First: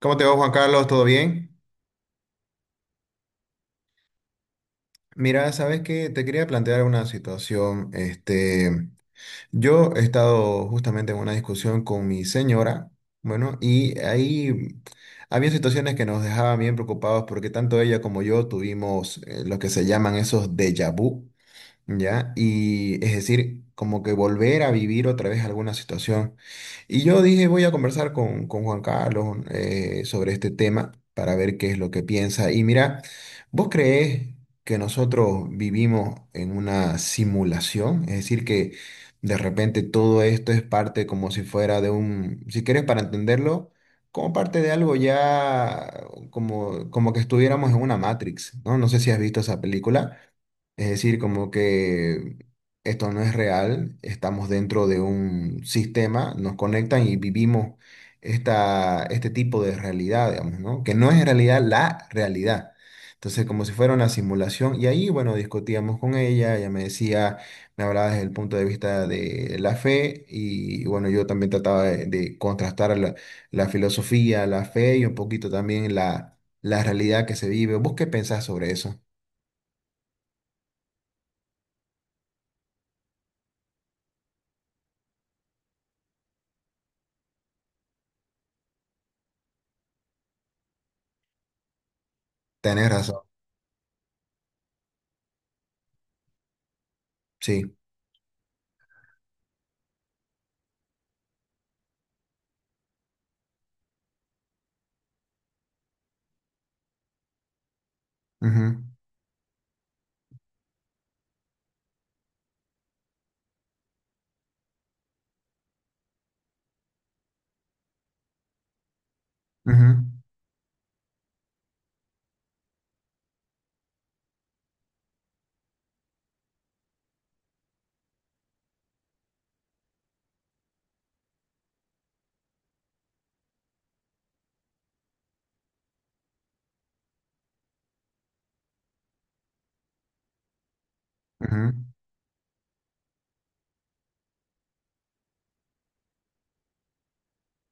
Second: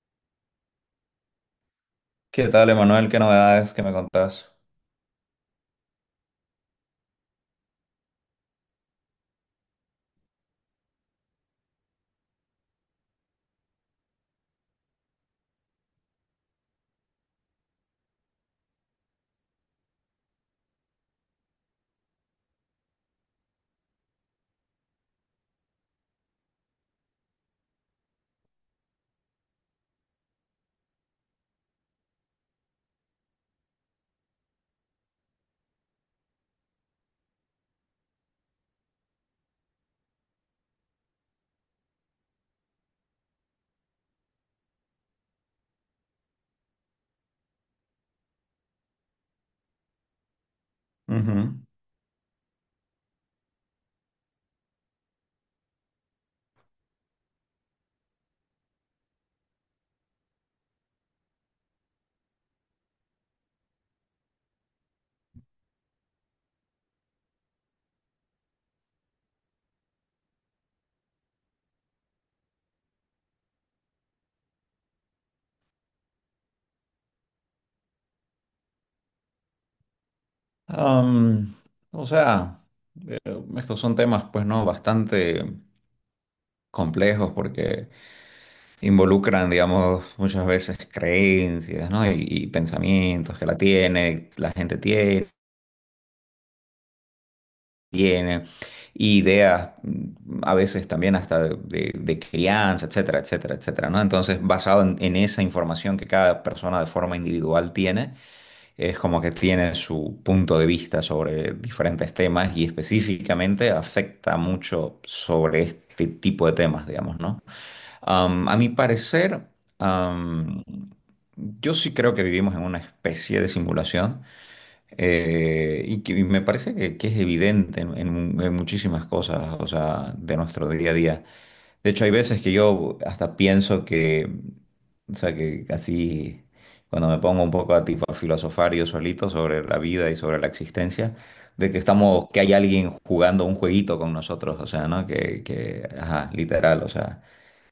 ¿Cómo te va, Juan Carlos? ¿Todo bien? ¿Qué tal, Emanuel? ¿Qué novedades que me contás? Mira, sabes que te quería plantear una situación. Este, yo he estado justamente en una discusión con mi señora, bueno, y ahí había situaciones que nos dejaban bien preocupados porque tanto ella como yo tuvimos lo que se llaman esos déjà vu. ¿Ya? Y es decir, como que volver a vivir otra vez alguna situación. Y yo dije, voy a conversar con Juan Carlos sobre este tema para ver qué es lo que piensa. Y mira, ¿vos creés que nosotros vivimos en una simulación? Es decir, que de repente todo esto es parte como si fuera de un, si querés para entenderlo. Como parte de algo ya, como que estuviéramos en una Matrix, ¿no? No sé si has visto esa película, es decir, como Ujú. que esto no es real, estamos dentro de un sistema, nos conectan y vivimos este tipo de realidad, digamos, ¿no? Que no es en realidad la realidad. Entonces, como si fuera una simulación, y ahí, bueno, discutíamos con ella, ella me decía, me hablaba desde el punto de vista de la fe, y bueno, yo también trataba de contrastar la filosofía, la fe y un poquito también la realidad que se vive. ¿Vos qué pensás sobre eso? Am, o sea, estos son temas, pues, ¿no? Bastante complejos porque involucran, digamos, muchas veces creencias, ¿no? Y Tenés razón, pensamientos que la gente tiene, sí. tiene, y ideas, a veces también hasta de crianza, etcétera, etcétera, etcétera, ¿no? Entonces, basado en esa información que cada persona de forma individual tiene. Ujú, Es como que tiene su punto de vista sobre diferentes temas y específicamente afecta mucho sobre este tipo de temas, digamos, ¿no? A mi parecer, ujú, am, yo sí creo que vivimos en una especie de simulación. Y me parece que es evidente en muchísimas cosas, o sea, de nuestro día a día. De hecho, hay veces que yo hasta pienso que, o sea, que así, cuando me pongo un poco a tipo a filosofar yo solito sobre la vida y sobre la existencia, de ujú. que estamos, que hay alguien jugando un jueguito con nosotros, o sea, ¿no? Que, ajá, literal, o sea,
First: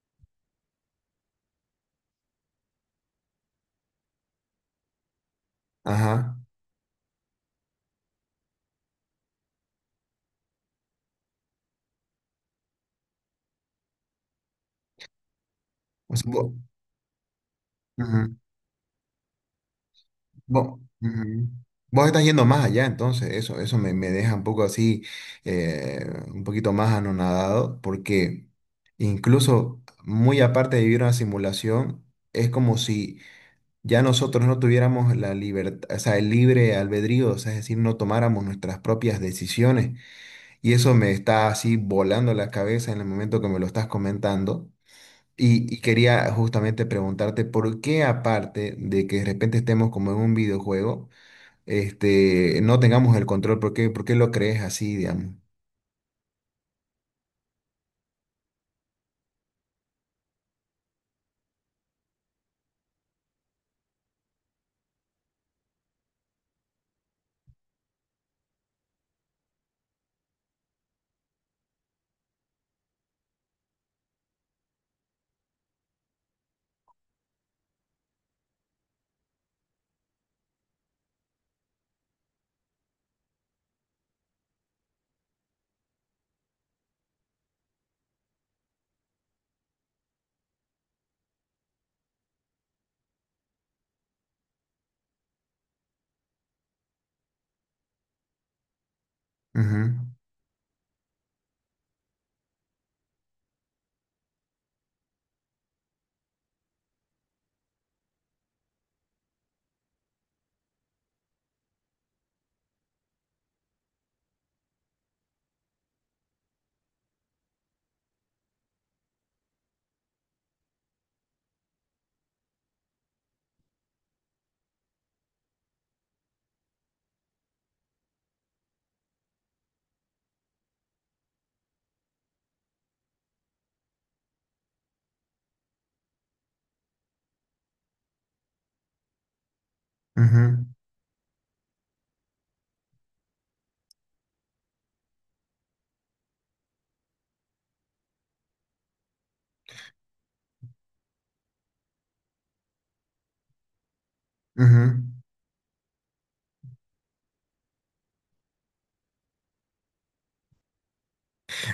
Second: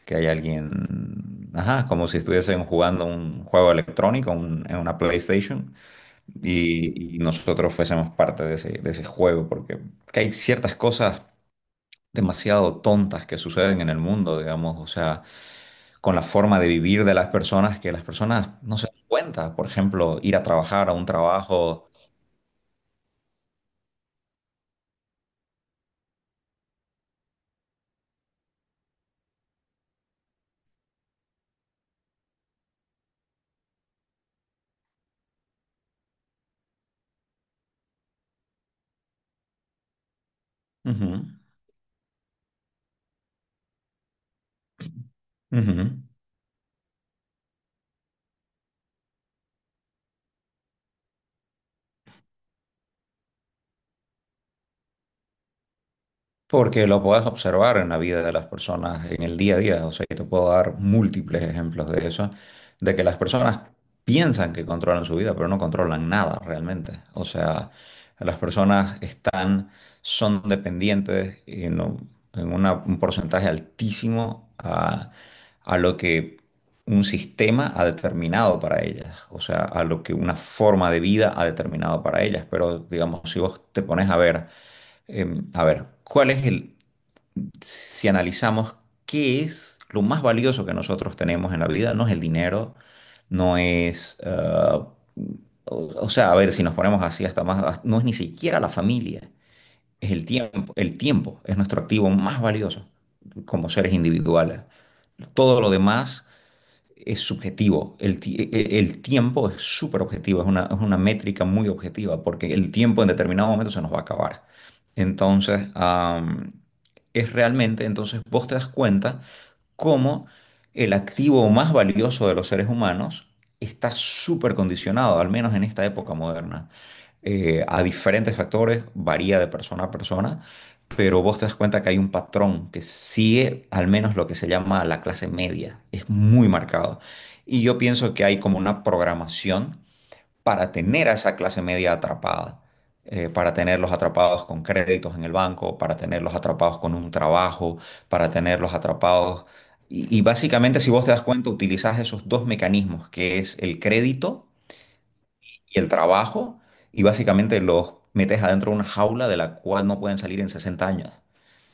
que hay alguien, ajá, como si estuviesen jugando un juego electrónico, en una PlayStation, Ajá. y nosotros fuésemos parte de ese juego, porque que hay ciertas cosas demasiado tontas que suceden en el mundo, digamos, o sea, con O la sea, vos, forma de vivir de las personas que las ujú, personas no se dan cuenta, por ejemplo, ir a vos, trabajar a un ujú. trabajo. Vos estás yendo más allá, entonces eso me, me deja un poco así, eh, un poquito más anonadado, porque incluso muy aparte de vivir una simulación, es como si ya nosotros no tuviéramos la libertad, o sea, el libre albedrío, o sea, es decir, no tomáramos nuestras propias decisiones. Y eso me Ujú, está así volando la cabeza en el momento que me lo estás comentando. Y ujú. quería justamente preguntarte por qué aparte de que de repente estemos como en un videojuego, este, no tengamos el control, ¿ por qué lo crees así, digamos? Porque lo puedes observar en la vida de las personas, en el día a día. O sea, yo te puedo dar múltiples ejemplos de eso, de que las personas piensan que controlan su vida, pero no controlan nada realmente. O sea, las personas están, son dependientes en un porcentaje altísimo a lo que un sistema ha determinado para ellas. O sea, a lo que una forma de vida ha determinado para ellas. Pero, digamos, si vos te pones a ver. A ver, ¿cuál es el, si analizamos qué es lo más valioso que nosotros tenemos en la vida? No es el dinero, no es, o, o sea, a ver, si nos ponemos así hasta más, no es ni siquiera la familia, Ujú, es el tiempo. El tiempo es nuestro activo más valioso como seres individuales. Todo lo demás es subjetivo. El, ti- e- e, el tiempo es súper objetivo, es una métrica muy objetiva, porque el tiempo en determinado momento se nos va a acabar. Entonces, es realmente, entonces vos te das cuenta cómo el activo más valioso de los seres humanos está súper condicionado, al menos en esta época moderna, a diferentes factores, varía de persona a persona. Pero vos te das cuenta que hay un patrón que sigue al menos lo que se llama la clase media, es muy marcado. Y yo pienso que hay como una programación ujú, para tener a esa clase media atrapada, para tenerlos atrapados con créditos en el banco, para tenerlos atrapados con un trabajo, para tenerlos atrapados. Y básicamente, si vos te das cuenta, utilizás esos dos mecanismos, que es el crédito ujú. y el trabajo, y básicamente los metes adentro de una jaula de la cual no pueden salir en 60 años.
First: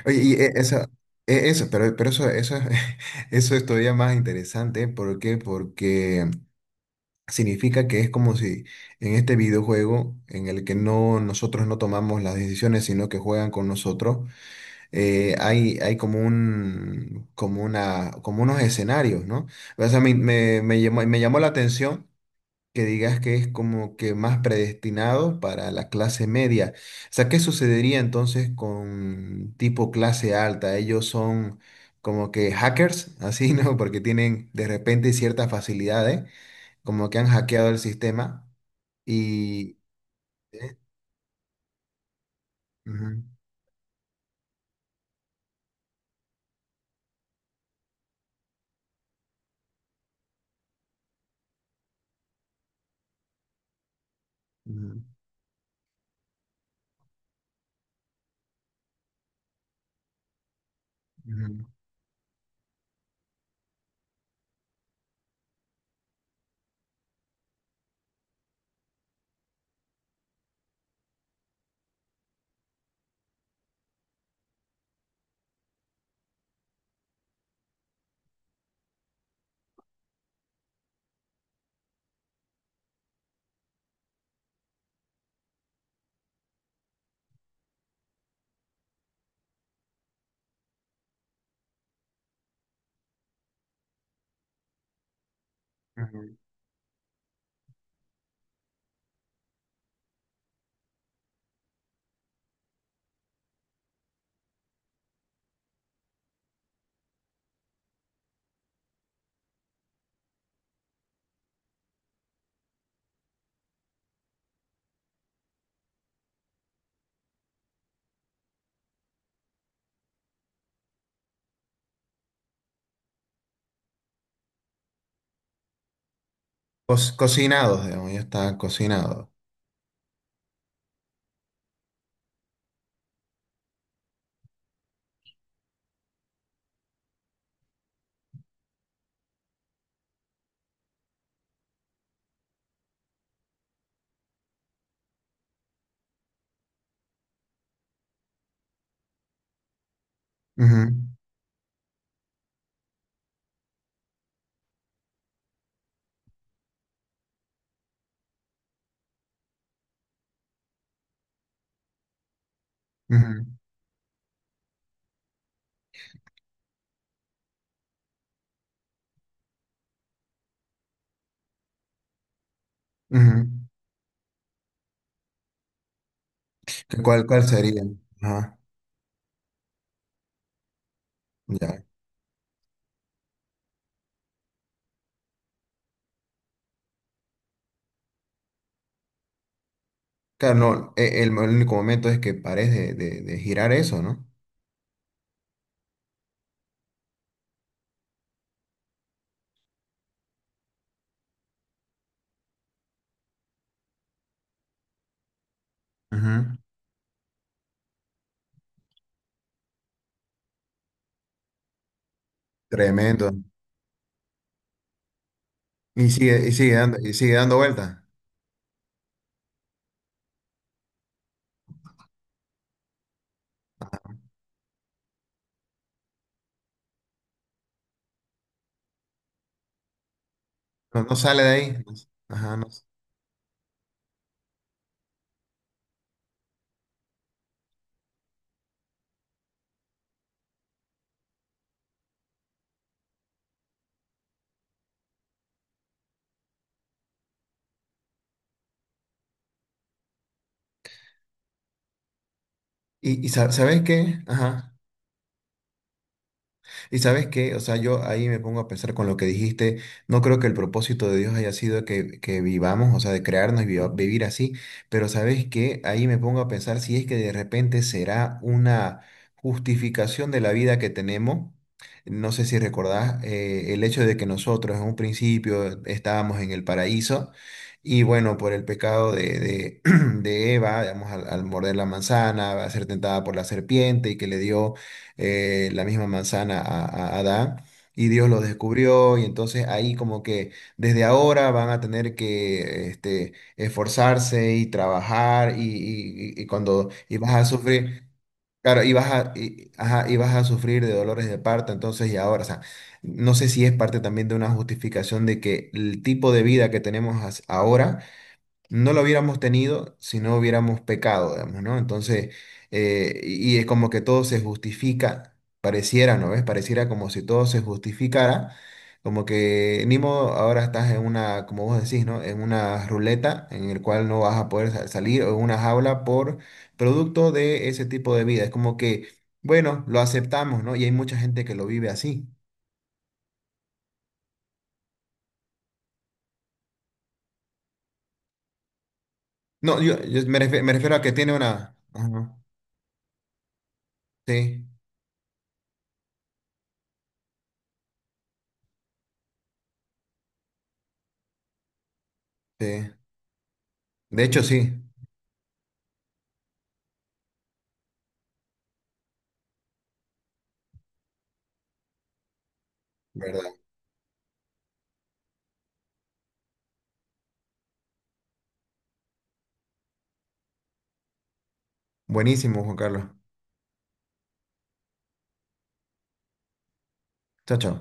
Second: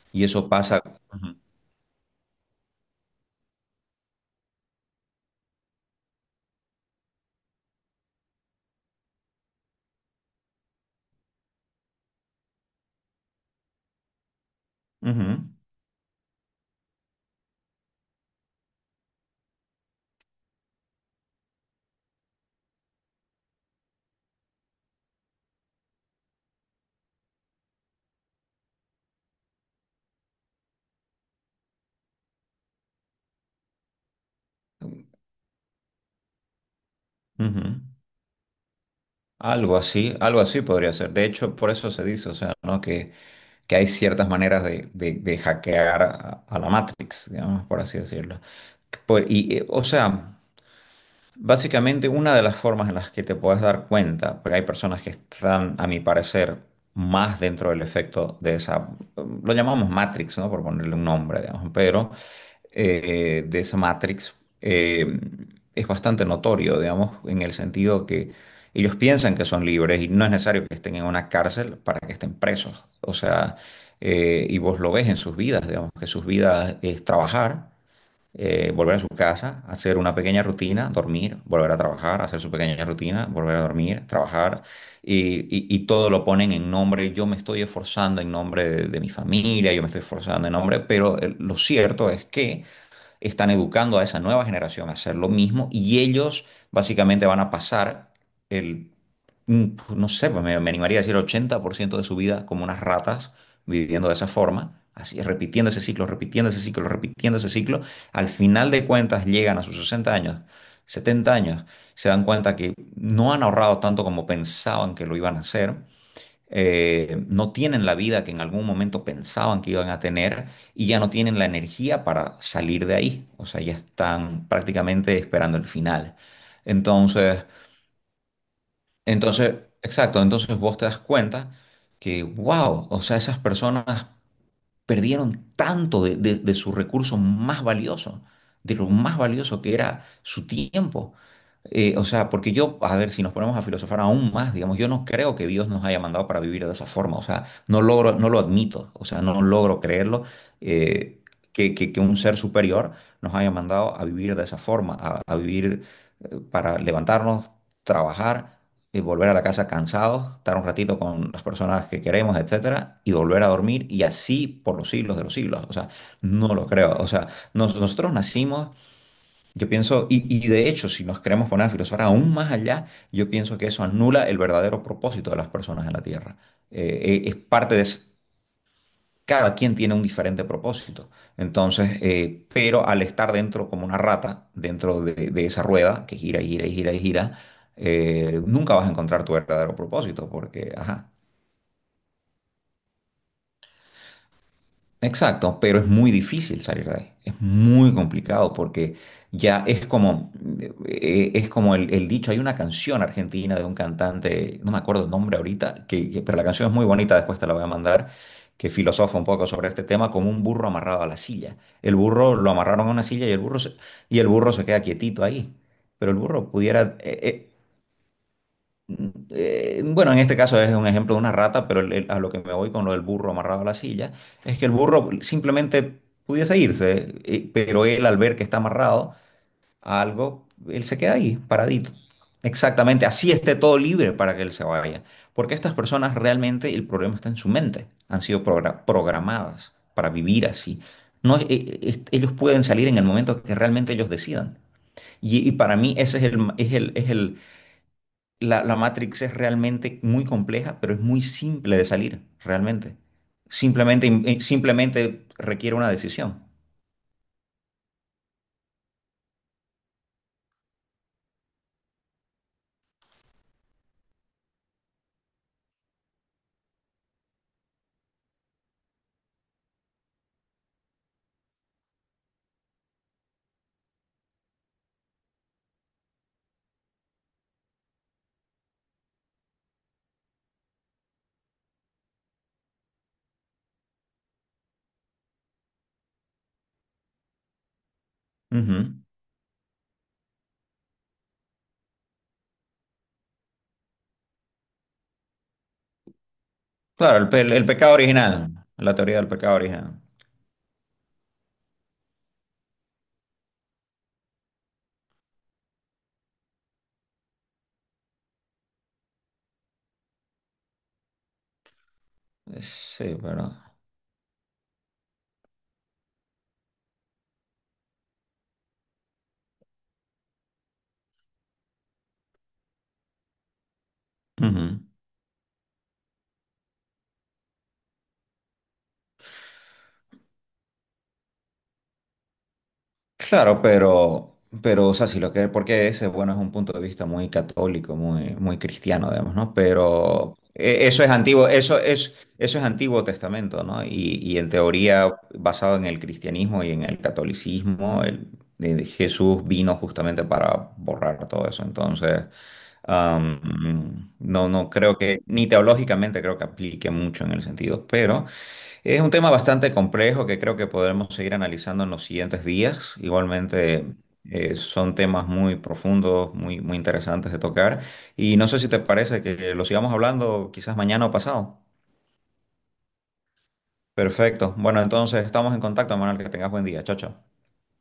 Oye, Y y eso pasa. Ujú, e- eso, pero eso, es- eso es todavía más interesante, ¿por qué? Porque significa que es como si en este videojuego en el que no, nosotros no tomamos las decisiones, sino que juegan con nosotros, hay, hay como un, como una, como unos escenarios, ¿no? O sea, me llamó la atención que digas que es como que más predestinado para la clase media. O sea, ¿qué sucedería entonces con tipo clase alta? Ellos son como que hackers, así, ¿no? Porque tienen de repente ciertas facilidades, como que han ujú, hackeado el ujú. sistema y... Algo así podría ser. De hecho, por eso se dice, o sea, ¿no? Ujú, Que hay ciertas maneras de hackear a la Matrix, digamos, por así decirlo. O sea, básicamente una de las formas en las que te puedes dar cuenta, porque hay ujú, personas que están, a mi parecer, más dentro del efecto de esa, lo llamamos Matrix, ¿no? Por ponerle un nombre, digamos, pero de esa Matrix eh, es bastante notorio, digamos, en el sentido que ellos piensan que son libres y no es necesario que estén en una cárcel para que estén presos. O sea, y vos lo ves en sus vidas, digamos, que sus vidas es trabajar, volver a su casa, hacer una pequeña rutina, dormir, volver a trabajar, hacer su pequeña rutina, volver a dormir, trabajar y, y todo lo ponen en nombre, yo me estoy esforzando en nombre de mi familia, yo me estoy esforzando en nombre, pero lo cierto es que están educando a esa nueva generación a hacer lo mismo y ujú, ujú. ellos básicamente van a pasar el, mm, no sé, pues me animaría a decir 80% de su vida como unas ratas viviendo de esa forma. Así, repitiendo ese ciclo, repitiendo ese ciclo, repitiendo ese ciclo, al final de cuentas llegan a sus 60 años, 70 años, se dan cuenta que no han ahorrado tanto como pensaban que lo iban a hacer. No tienen la vida que en algún momento pensaban que iban a tener y ya no tienen la energía para salir de ahí. O sea, ya están prácticamente esperando el final. Entonces, Cocinados, digamos, ya está cocinado. entonces, exacto, entonces vos te das cuenta que, wow, o sea, esas personas perdieron tanto de su recurso más valioso, de lo más valioso que era su tiempo. O sea, porque yo, a ver, si nos ponemos a filosofar aún más, digamos, yo no creo que Dios nos haya mandado para vivir de esa forma, o sea, no logro, no lo admito, o sea, no logro creerlo, Ujú, eh, que, que un ser superior nos haya mandado a vivir de esa forma, a vivir para levantarnos, trabajar, y volver a la casa cansados, estar un ratito con las personas que queremos, etcétera, y volver ujú, a dormir, y así por los siglos de los siglos. O sea, no lo creo. O sea, nosotros nacimos, yo pienso, y, de hecho, si nos queremos poner a filosofar aún más allá, yo ujú. pienso que eso anula el verdadero propósito de las personas en la Tierra. ¿Cuál, Es cuál parte de, sería? ese- Ajá, Cada quien tiene un diferente propósito. ya. Entonces, pero al estar dentro como una rata, dentro de esa rueda que gira y gira y gira y gira, nunca vas a encontrar tu verdadero propósito Claro, porque, no, ajá. El único momento es que pares de girar eso, ¿no? Exacto, pero es muy difícil salir de ahí. Es muy complicado porque ya es como el dicho, hay una canción argentina de un cantante, no me acuerdo el nombre ahorita, pero la Ujú. canción es muy bonita, después te la voy a mandar, que filosofa un poco sobre este tema, como un burro amarrado a la silla. El burro lo amarraron a una Tremendo. silla y el burro se, y el burro se queda quietito ahí, pero el burro pudiera, Y sigue dando vueltas. Bueno, en este caso es un ejemplo de una rata, pero a lo que me voy con lo del burro amarrado a la silla, es que el burro simplemente pudiese irse, pero él al ver que está amarrado a algo, él se No, queda no ahí, sale de ahí. paradito. Ajá, no. Exactamente, así esté todo libre para que él se vaya. Porque estas personas realmente el problema está en su mente, han sido programadas para vivir así. No, ellos pueden salir en el momento que realmente ellos decidan. Y para mí ese es el, la Matrix es realmente muy compleja, pero es muy simple de salir, realmente. ¿Sabes Simplemente, qué? Ajá. simplemente requiere una decisión. Y sabes qué, o sea, yo ahí me pongo a pensar con lo que dijiste, no creo que el propósito de Dios haya sido que vivamos, o sea, de crearnos y vivir así, pero sabes qué, ahí me pongo a pensar si es que de repente será una justificación de la vida que tenemos. No sé si recordás el hecho de que nosotros en un principio estábamos en el paraíso y bueno, por el pecado de Eva, digamos, al morder la manzana, a ser tentada por la serpiente y que le dio la misma manzana a Adán. Y Dios lo Ujú. descubrió y entonces ahí como que desde ahora van a tener que este, esforzarse y trabajar y Claro, el, vas a el pecado sufrir, original, claro, la teoría del pecado original. ajá, y vas a sufrir de dolores de parto, entonces y ahora, o sea, no sé si es parte también de una justificación de que el tipo de vida que tenemos ahora no lo hubiéramos tenido si no hubiéramos pecado, digamos, ¿no? Entonces, Sí, pero... y es como que todo se justifica, pareciera, ¿no ves? Pareciera como si todo se justificara, como que ni modo, ahora estás en una, como vos decís, ¿no? En una ruleta en el cual no vas a poder ujú. Salir o en una jaula por producto de ese tipo de vida. Es como que, bueno, lo aceptamos, ¿no? Y hay mucha gente que lo vive así. Claro, pero, o sea, si lo que, porque ese, bueno, es un punto de vista muy católico, muy, muy cristiano, digamos, ¿no? No, yo Pero me refiero a que tiene una... Ajá, eso es Antiguo Testamento, ¿no? Y en sí, teoría, basado en el cristianismo y en el catolicismo, Jesús vino justamente para borrar todo eso. Entonces, sí. De hecho, no, no sí. creo que, ni teológicamente creo que aplique mucho en el sentido, pero es un tema bastante complejo que creo que podremos seguir analizando en los siguientes días. ¿Verdad? Igualmente, son temas muy profundos, muy, muy interesantes de tocar. Y no sé si te parece que lo sigamos hablando quizás mañana o pasado. Buenísimo, Juan Carlos. Perfecto. Bueno, entonces estamos en contacto, Manuel. Que tengas buen día. Chao, chao. Chao, chao.